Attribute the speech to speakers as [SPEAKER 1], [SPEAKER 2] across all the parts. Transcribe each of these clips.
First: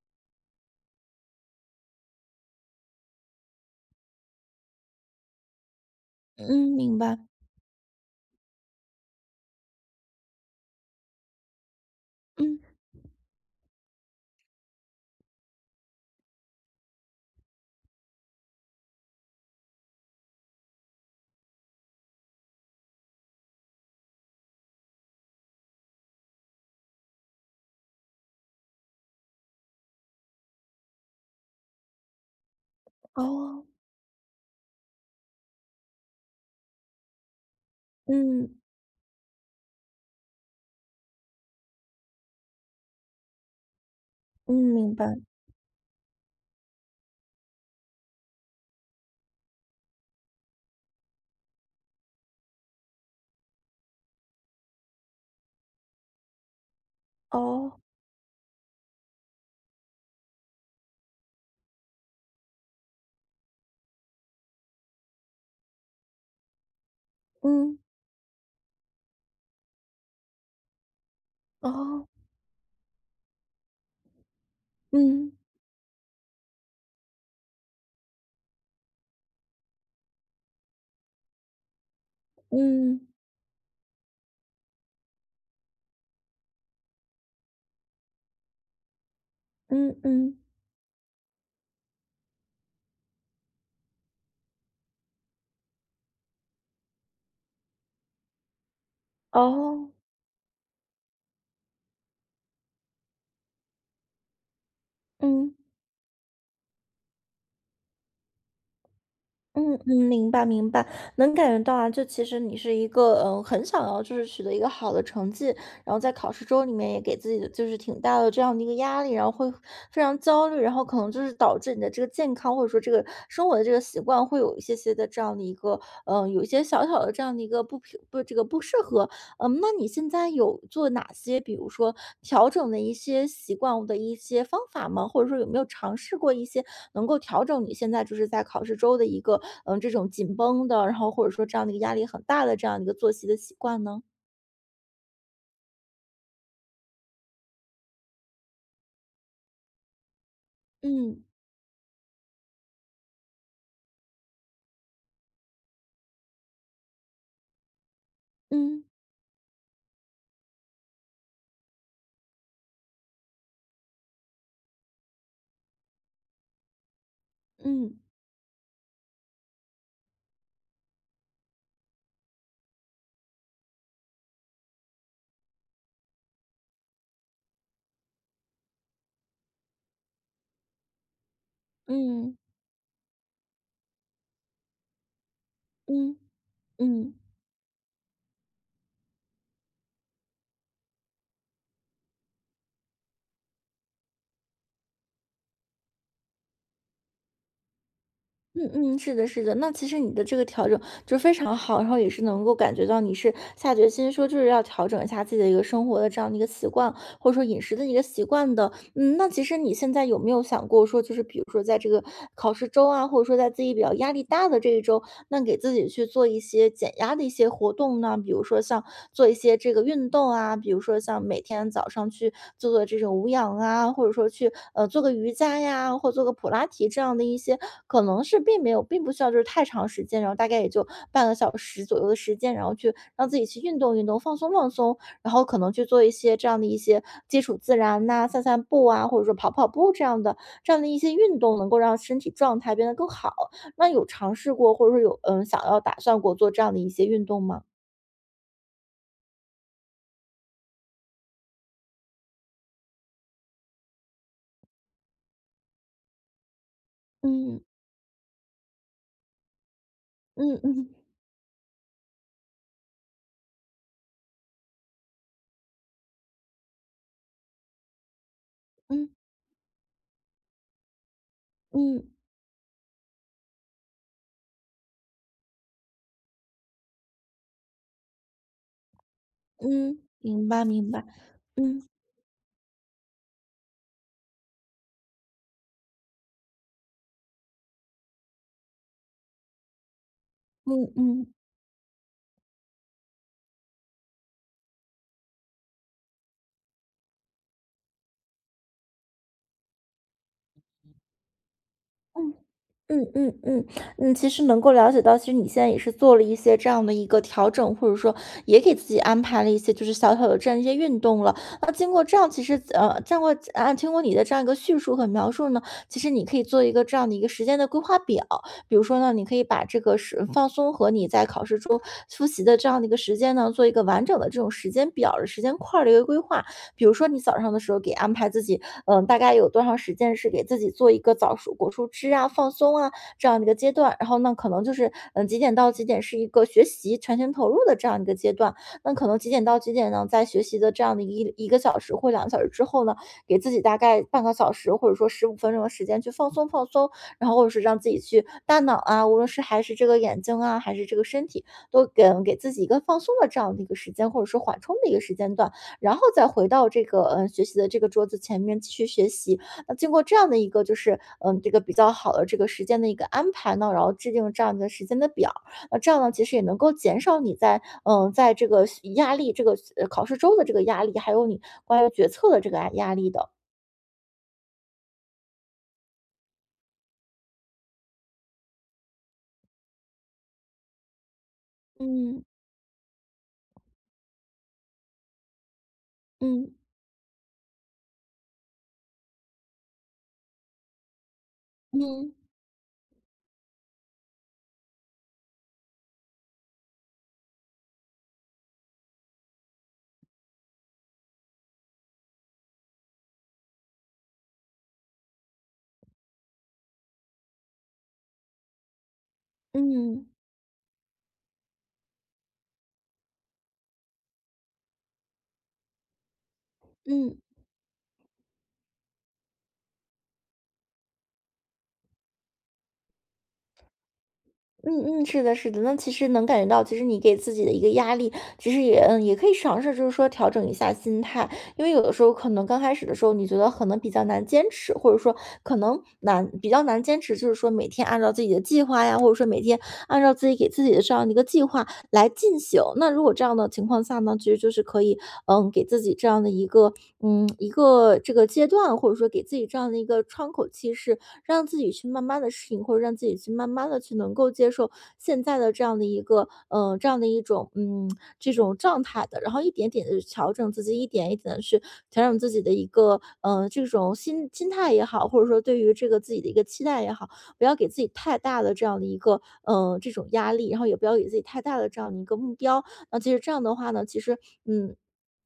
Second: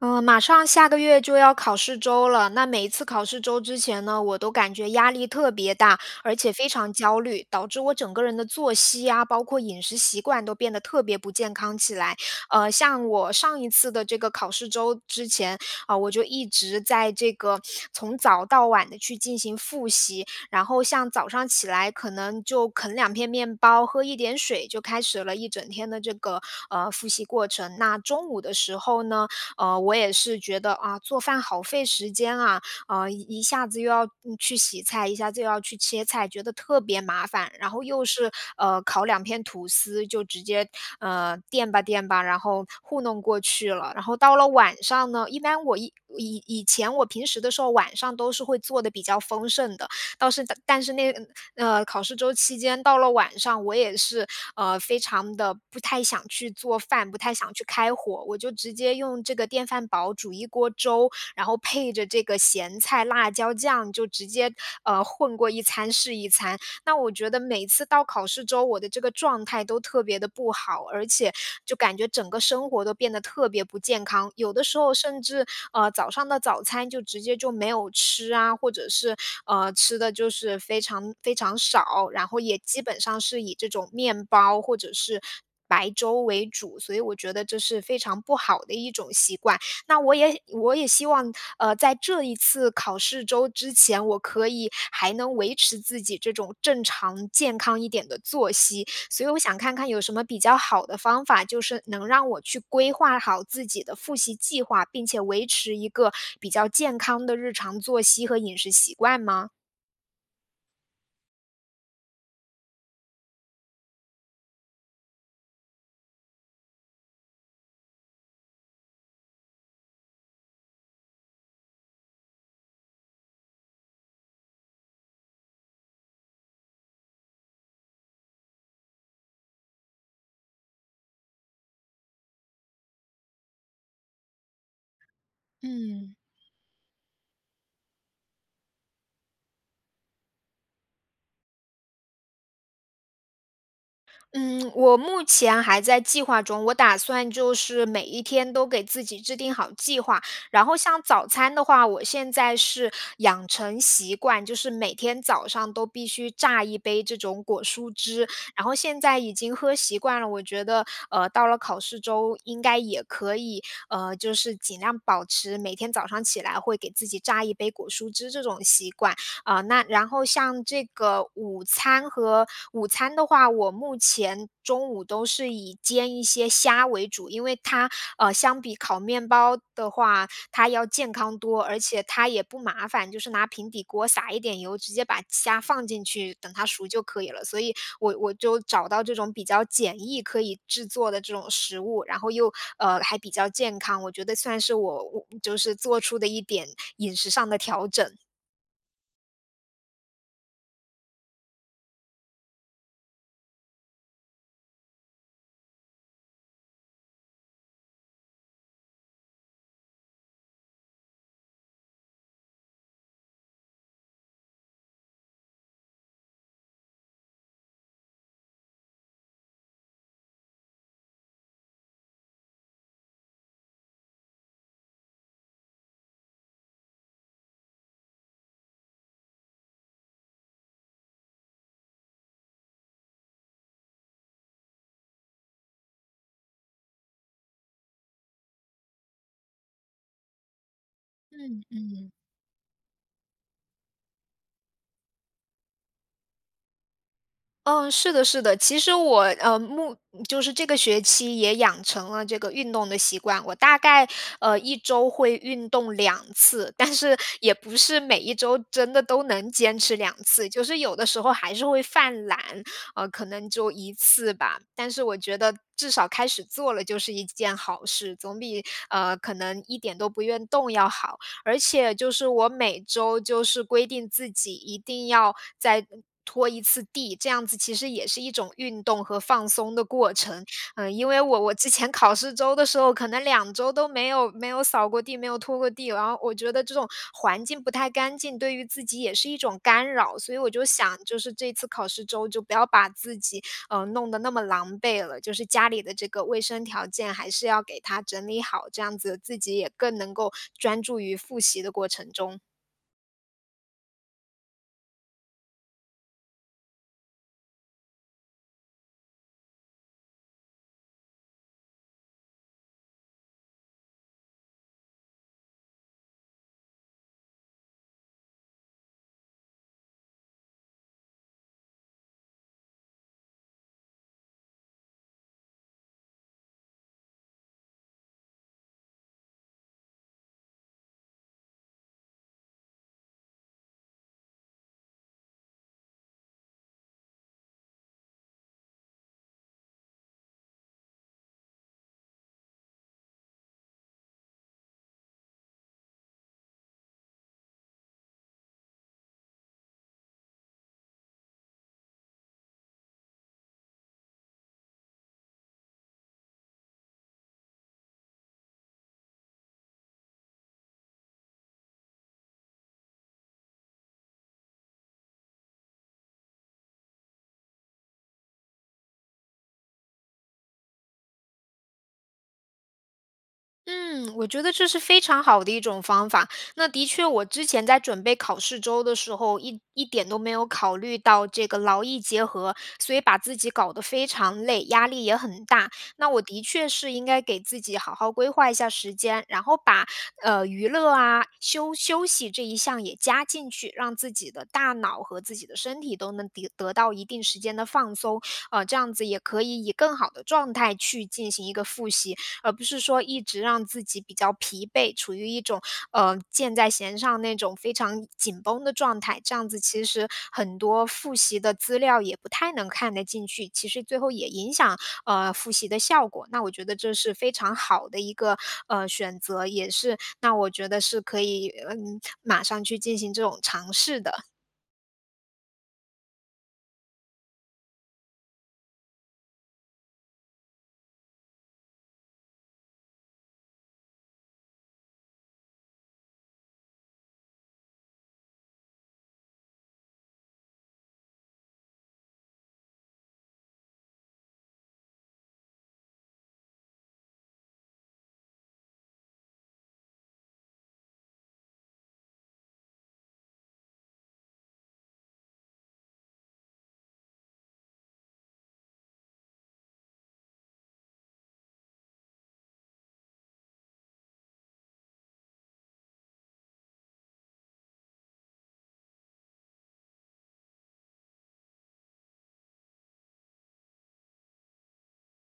[SPEAKER 1] 嗯，马上下个月就要考试周了，那每一次考试周之前呢，我都感觉压力特别大，而且非
[SPEAKER 2] 嗯，
[SPEAKER 1] 常
[SPEAKER 2] 明白。
[SPEAKER 1] 焦虑，导致我整个人的作息啊，包括饮食习惯都变得特别不健康起来。
[SPEAKER 2] 嗯，
[SPEAKER 1] 像我上一次的这个考试周之前啊，我就一直在这个从早到晚的去进行复习，然后像早上起来可能就啃两片面包，喝一点水，就开始了一整天的这个复习过程。那中午的时候呢？呃，我也是觉得啊，做饭好费时间啊，呃，一一
[SPEAKER 2] 哦，
[SPEAKER 1] 下子又要去洗菜，一下子又要去切菜，觉得特别麻烦。然后又是
[SPEAKER 2] 嗯，
[SPEAKER 1] 烤两片吐司，就直接垫吧垫吧，然后糊弄过去了。然后到了
[SPEAKER 2] 嗯，
[SPEAKER 1] 晚
[SPEAKER 2] 明白。
[SPEAKER 1] 上呢，一般我以前我平时的时候晚上都是会做的比较丰盛的，倒是但是那考试周期间到了晚上，我也是，呃，非常的不太想去做饭，不太想去
[SPEAKER 2] 哦，
[SPEAKER 1] 开火，我就直接用这个电饭煲煮一锅粥，然后配着这个咸菜、辣椒酱，就直接，呃，混过一餐是一餐。那我觉得每
[SPEAKER 2] 嗯，
[SPEAKER 1] 次到考试周，我的这个状态都特别的不好，而且就感
[SPEAKER 2] 哦，
[SPEAKER 1] 觉整个生活都变得特别不健康。有的时候甚
[SPEAKER 2] 嗯，
[SPEAKER 1] 至早上的早餐就直接就没有吃啊，或者是吃的就是非常非常少，然后也基本
[SPEAKER 2] 嗯，
[SPEAKER 1] 上是以这种面包或者是白粥为主，所以我觉得这是非常不好的一种习惯。
[SPEAKER 2] 嗯，
[SPEAKER 1] 那我
[SPEAKER 2] 嗯，
[SPEAKER 1] 也我也希望，在这一次考试周之前，我可以还能维持自己这种正常健康一点的作息，所以我想看看
[SPEAKER 2] 哦，
[SPEAKER 1] 有什么比较好的方法，就是能让我去规划好自己的复习计划，并且维
[SPEAKER 2] 嗯，
[SPEAKER 1] 持一个比较健康的日常作息和饮食习惯吗？
[SPEAKER 2] 嗯，嗯，明白，明白。能感觉到啊，就其实你是一个，很想要就是取得一个好的成绩，然后在考试周里面也给自己的就是挺大的这样的一个压力，然后会非常焦虑，然后可能就是导致你的这个健康或者说这个生活的这个习惯会有一些些的这样的一个，有一些小小的这样的一个不平不这个不适合，那你现在有做哪些，比如说调整的一些习惯的一些方法吗？或者说有没有尝
[SPEAKER 1] 嗯。
[SPEAKER 2] 试过一些能够调整你现在就是在考试周的一个，这种紧绷的，然后或者说这样的一个压力很大的这样的一个作息的习惯呢？
[SPEAKER 1] 嗯，我目前还在计划中，我打算就是每一天都给自己制定好计划。然后像
[SPEAKER 2] 嗯
[SPEAKER 1] 早餐的话，我现在是养成习惯，就是每天早上都必须榨一杯这种果蔬汁。然后
[SPEAKER 2] 嗯
[SPEAKER 1] 现在已经喝习惯了，我觉得到了考试周应该也可以，呃，就是尽量保持每天早上起来会给自己榨一杯果
[SPEAKER 2] 嗯
[SPEAKER 1] 蔬汁这种习惯。啊，那然后像这个午餐和午餐的话，我目前中午都是以煎一些虾为主，因为它，呃，相比烤面包的话，它要健康多，而且它
[SPEAKER 2] 嗯
[SPEAKER 1] 也不麻烦，就是拿平底锅撒一点油，直接把虾放进
[SPEAKER 2] 嗯
[SPEAKER 1] 去，等它熟就
[SPEAKER 2] 嗯
[SPEAKER 1] 可以了。所以我就找到这种比较简易可以制作的这种食物，然后又，呃，还比较健康，我觉得算是我就是做出的一点饮食上的调整。
[SPEAKER 2] 嗯嗯，是的，是的。那其实你的这个调整就非常好，然后也是能够感觉到你是下决心说，就是要调整一下自己的一个生活的这样的一个习惯，或者说饮食的一个习惯的。那其实你现在有没有想过说，就是比如说在这个考试周啊，或者说在自己比较压力大的这一周，那给自己去做一些减压的一些活动呢？比如说像做一些这个运动啊，比如说像每天早上去做做这种无氧啊，或者说去做个瑜伽呀，或做个普拉提这样的一些，可能是并没有，并不需要就是太长时间，然后大概也就半个小时左右的时间，然后去让自己去运动运动，放松放松，然后可能去做一些这样的一些接触自然呐、散散步啊，或者说跑跑步这样的一些运动，
[SPEAKER 1] 嗯
[SPEAKER 2] 能够让
[SPEAKER 1] 嗯。
[SPEAKER 2] 身体状态变得更好。那有尝试过，或者说有想要打算过做这样的一些运动吗？
[SPEAKER 1] 嗯，是的，是的。其实我就是这个学期也养成了这个运动的习惯。我大概一周会运动两次，但是也
[SPEAKER 2] 嗯
[SPEAKER 1] 不是每一周真的都能坚持两次，
[SPEAKER 2] 嗯
[SPEAKER 1] 就是
[SPEAKER 2] 嗯
[SPEAKER 1] 有的时候还是会犯懒，呃，可能就一次吧。但是我觉得至少开始做了就是一件好事，总比
[SPEAKER 2] 嗯
[SPEAKER 1] 可能一点都不愿动要好。而且
[SPEAKER 2] 嗯
[SPEAKER 1] 就是我每周就是规定自己一定要再拖一次地，这样子其实也是一种运动和放松的
[SPEAKER 2] 嗯，
[SPEAKER 1] 过程。
[SPEAKER 2] 明白明
[SPEAKER 1] 嗯，
[SPEAKER 2] 白，
[SPEAKER 1] 因为我之
[SPEAKER 2] 嗯
[SPEAKER 1] 前考试周的时候，可能两周都没有扫过地，没有拖过地，然后我觉得这种环境不太干净，对于自己也是一种干扰，所以我就
[SPEAKER 2] 嗯
[SPEAKER 1] 想就
[SPEAKER 2] 嗯
[SPEAKER 1] 是这次考试周就不要把自己弄得那么狼狈了，就是家里的这个卫生条件还是要给他整理好，这样子自己也更能够专注于复习的过程
[SPEAKER 2] 嗯。
[SPEAKER 1] 中。
[SPEAKER 2] 嗯嗯嗯嗯，其实能够了解到，其实你现在也是做了一些这样的一个调整，或者说也给自己安排了一些就是小小的这样一些运动了。那经过这样，其实经过啊，经过你的这样一个叙述和描述呢，其实你可以做一个这样的一个时间的规划表，比如说呢，你可以把这个是放松和你在考试中复习的这样的一个时间呢，做一个完整的这种时间表儿、时间块儿的一个规划。比如说你早上的时候给安排自己，大概有多长时间是给自己做一个早熟果蔬汁啊、放松啊这样的一个阶段，然后呢，可能就是几点到几点是一个学习全情投入的这样一个阶段，那可能几点到几点呢，在学习的这样的一个小时或2个小时之后呢，给自己大概半个小时或者说15分钟的时间去放松放松，然后或者是让自己去大脑啊，无论是还是这个眼睛啊，还是这个身体，都给自己一个放松的这样的一个时间，或者说缓冲的一个时间段，然后再回到这个学习的这个桌子前面继续学习。那经过这样的一个就是这个比较好的这个时间的一个安排呢，然后制定这样的时间的表，那这样呢其实也能够减少你在这个压力这个考试周的这个压力，还有你关于决策的这个压力的。
[SPEAKER 1] 嗯，我觉得这是非常好的一种方法。那的确，我之前在准备考试周的时候，一点都没有考虑到这个劳逸结
[SPEAKER 2] 嗯
[SPEAKER 1] 合，所以把自己搞得非常累，压力也很大。那我的
[SPEAKER 2] 嗯
[SPEAKER 1] 确是应该给自己好好规划一下时间，然后把娱乐啊、休休
[SPEAKER 2] 嗯
[SPEAKER 1] 息这一项也加进去，让自己的大脑和自己的身体都能得到一定时间的放松。呃，这样子也可以以更好的状态去进行一个复习。而不是说一直让自己比较疲惫，处于一种箭在弦上那种非常紧绷的状态。这样子其
[SPEAKER 2] 嗯
[SPEAKER 1] 实很多复习的资料也不太能看得进去，其实最后也影响复习的效果。那我觉得这是
[SPEAKER 2] 嗯。
[SPEAKER 1] 非常好的一个选择，也是那我觉得是可以嗯马上去进行这种尝试的。
[SPEAKER 2] 嗯嗯，是的，是的，那其实能感觉到，其实你给自己的一个压力，其实也可以尝试，就是说调整一下心态，因为有的时候可能刚开始的时候，你觉得可能比较难坚持，或者说可能比较难坚持，就是说每天按照自己的计划呀，或者说每天按照自己给自己的这样的一个计划来进行。那如果这样的情况下呢，其实就是可以给自己这样的一个这个阶段，或者说给自己这样的一个窗口期是让自己去慢慢的适应，或者让自己去慢慢的去能够接受现在的这样的一个，这样的一种，这种状态的，然后一点点的调整自己，一点一点的去调整自己的一个，这种心态也好，或者说对于这个自己的一个期待也好，不要给自己太大的这样的一个，这种压力，然后也不要给自己太大的这样的一个目标。那其实这样的话呢，其实，嗯。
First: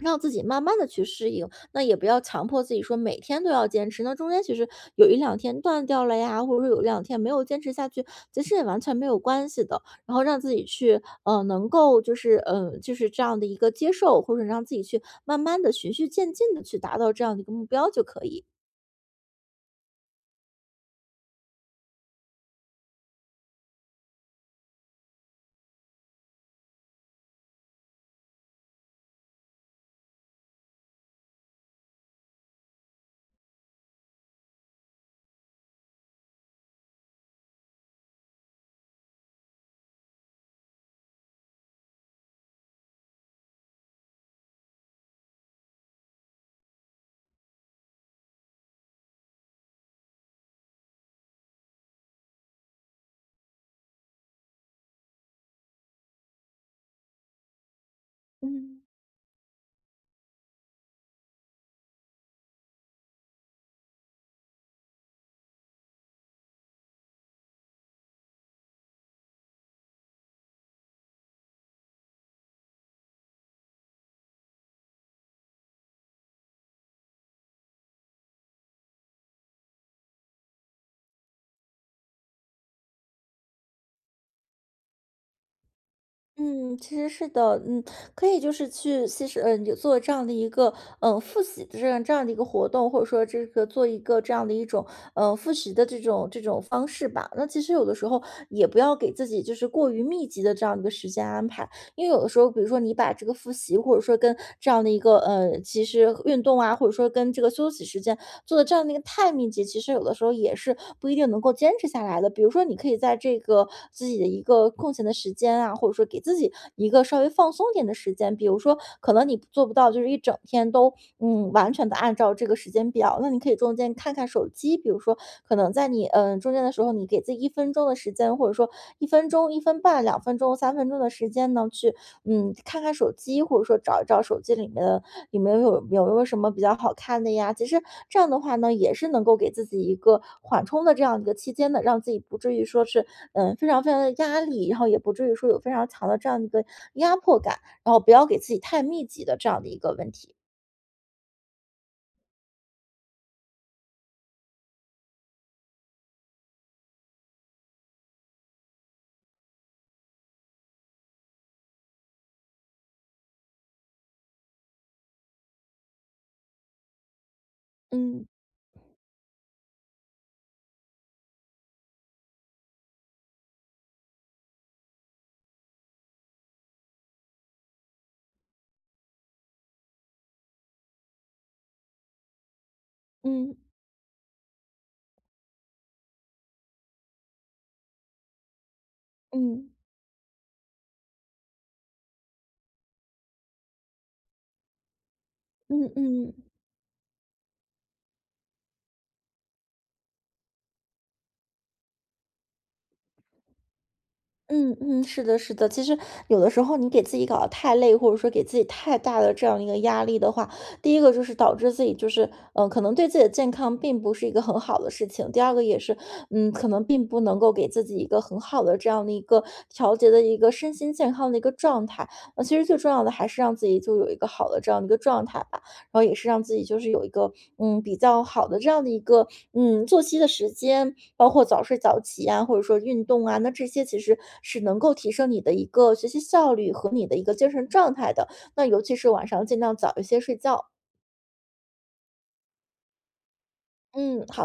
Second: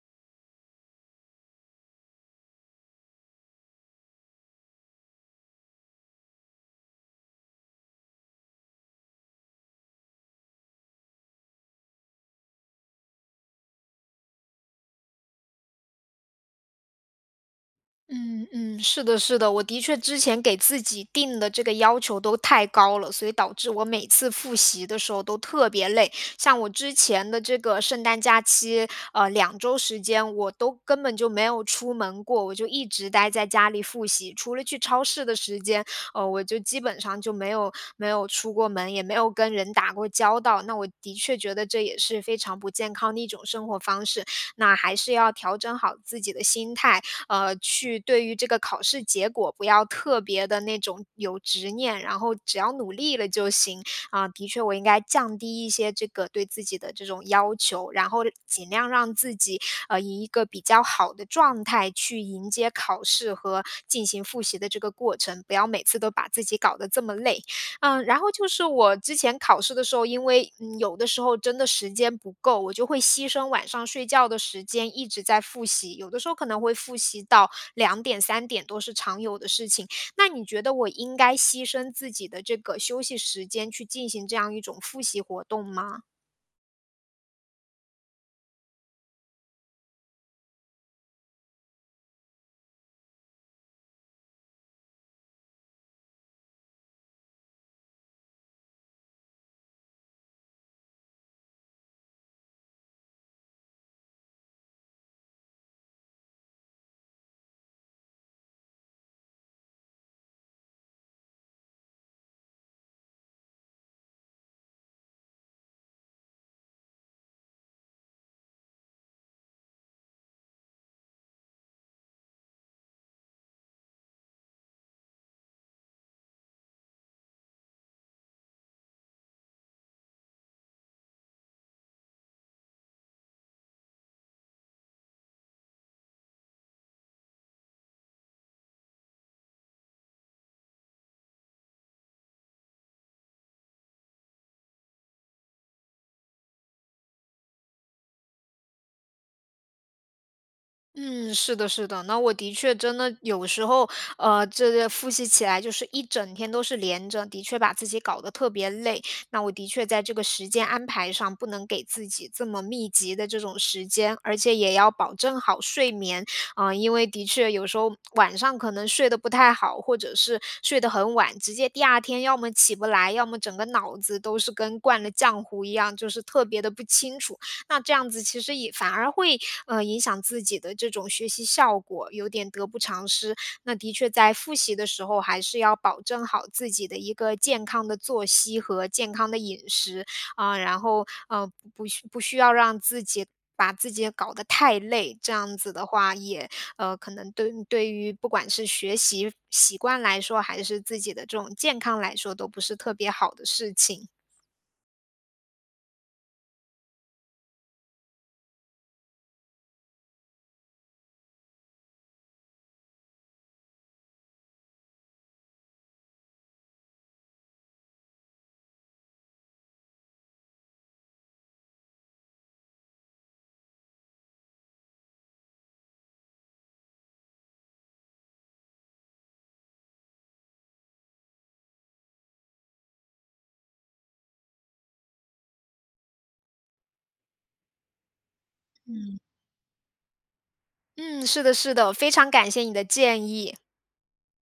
[SPEAKER 2] 让自己慢慢的去适应，那也不要强迫自己说每天都要坚持，那中间其实有一两天断掉了呀，或者说有两天没有坚持下去，其实也完全没有关系的。然后让自己去，能够就是这样的一个接受，或者让自己去慢慢的循序渐进的去达到这样的一个目标就可以。
[SPEAKER 1] 嗯嗯，是的，是的，我的确之前给自己定的这个要求都太高了，所以导致我每次复习的时候都特别累。像我之前的这个圣诞假期，呃，两周时间我都根本就没有出门过，我就一直待在家里复习，除了去超市的时间，呃，我就基本上就没有出过门，也没有跟人打过交道。那我的确觉得这也是非常不健康的一种生活方式，那还是要调整好自己的心态。呃，去对于这个考试结果不要特别的那种有执念，然后只要努力了就行。啊，的确我应该降低一些这个对自己的这种要求，然后尽
[SPEAKER 2] 嗯。
[SPEAKER 1] 量让自己以一个比较好的状态去迎接考试和进行复习的这个过程，不要每次都把自己搞得这么累。嗯，然后就是我之前考试的时候，因为，嗯，有的时候真的时间不够，我就会牺牲晚上睡觉的时间一直在复习，有的时候可能会复习到两点、三点都是常有的事情。那你觉得我应该牺牲自己的这个休息时间去进行这样一种复习活动吗？
[SPEAKER 2] 嗯，其实是的，可以就是去，其实，有做这样的一个，复习的这样的一个活动，或者说这个做一个这样的一种，复习的这种方式吧。那其实有的时候也不要给自己就是过于密集的这样一个时间安排，因为有的时候，比如说你把这个复习，或者说跟这样的一个其实运动啊，或者说跟这个休息时间做的这样的一个太密集，其实有的时候也是不一定能够坚持下来的。比如说，你可以在这个自己的一个空闲的时间啊，或者说给自己一个稍微放松点的时间，比如说可能你做不到就是一整天都完全的按照这个时间表，那你可以中间看看手机，比如说可能在你，中间的时候，你给自己一分钟的时间，或者说1分钟、1分半、2分钟、3分钟的时间呢，去，看看手机，或者说找一找手机里面的里面有没有什么比较好看的呀。其实这样的话呢，也是能够给自己一个缓冲的这样一个期间的，让自己不至于说是，非常非常的压力，然后也不至于说有非常强的这样一个压迫感，然后不要给自己太密集的这样的一个问题，
[SPEAKER 1] 嗯，是的，是的，那我的确真的有时候，这个复习起来就是一整天都是连着，的确把自己搞得特别累。那我的确在这个时间安排上不能给自己这么密集的这种时间，而且也要保证好睡眠啊，因为的确有时候
[SPEAKER 2] 嗯。
[SPEAKER 1] 晚上可能睡得不太好，或者是睡得很晚，直接第二天要么起不来，要么整个脑子都是跟灌了浆糊一样，就是特别的不清楚。那这样子其实也反而会，影响自己的这种学习效果，有点得不偿失。
[SPEAKER 2] 嗯
[SPEAKER 1] 那的确在复习的时候，还是要保证好自己的一个健康的作息和健康的饮
[SPEAKER 2] 嗯
[SPEAKER 1] 食，啊，然后，呃，不需要让自己把自己搞得太累，这样子的
[SPEAKER 2] 嗯
[SPEAKER 1] 话
[SPEAKER 2] 嗯
[SPEAKER 1] 也，呃，可能对于不管是学习习惯来说，还是自己的这种健康来说，都不是特别好的事情。
[SPEAKER 2] 嗯嗯，是的，是的。其实有的时候你给自己搞得太累，或者说给自己太大的这样一个压力的话，第一个就是导致自己就是，可能对自己的健康并不是一个很好的事情。第二个也是，可能并不能够给自己一个很好的这样的一个调节的一个身心健康的一个状态。那其实最重要的还是让自己就有一个好的这样的一个状态吧。然后也是让自己就是有一个，比较好的这样的一个，作息的时间，包括早睡早起啊，或者说运动啊，那这些其实是能够提升你的一个学习效率和你的一个精神状态的。那尤其是晚上尽量早一些睡觉。
[SPEAKER 1] 嗯，是的是的，非常感谢你的建议。
[SPEAKER 2] 嗯，好的。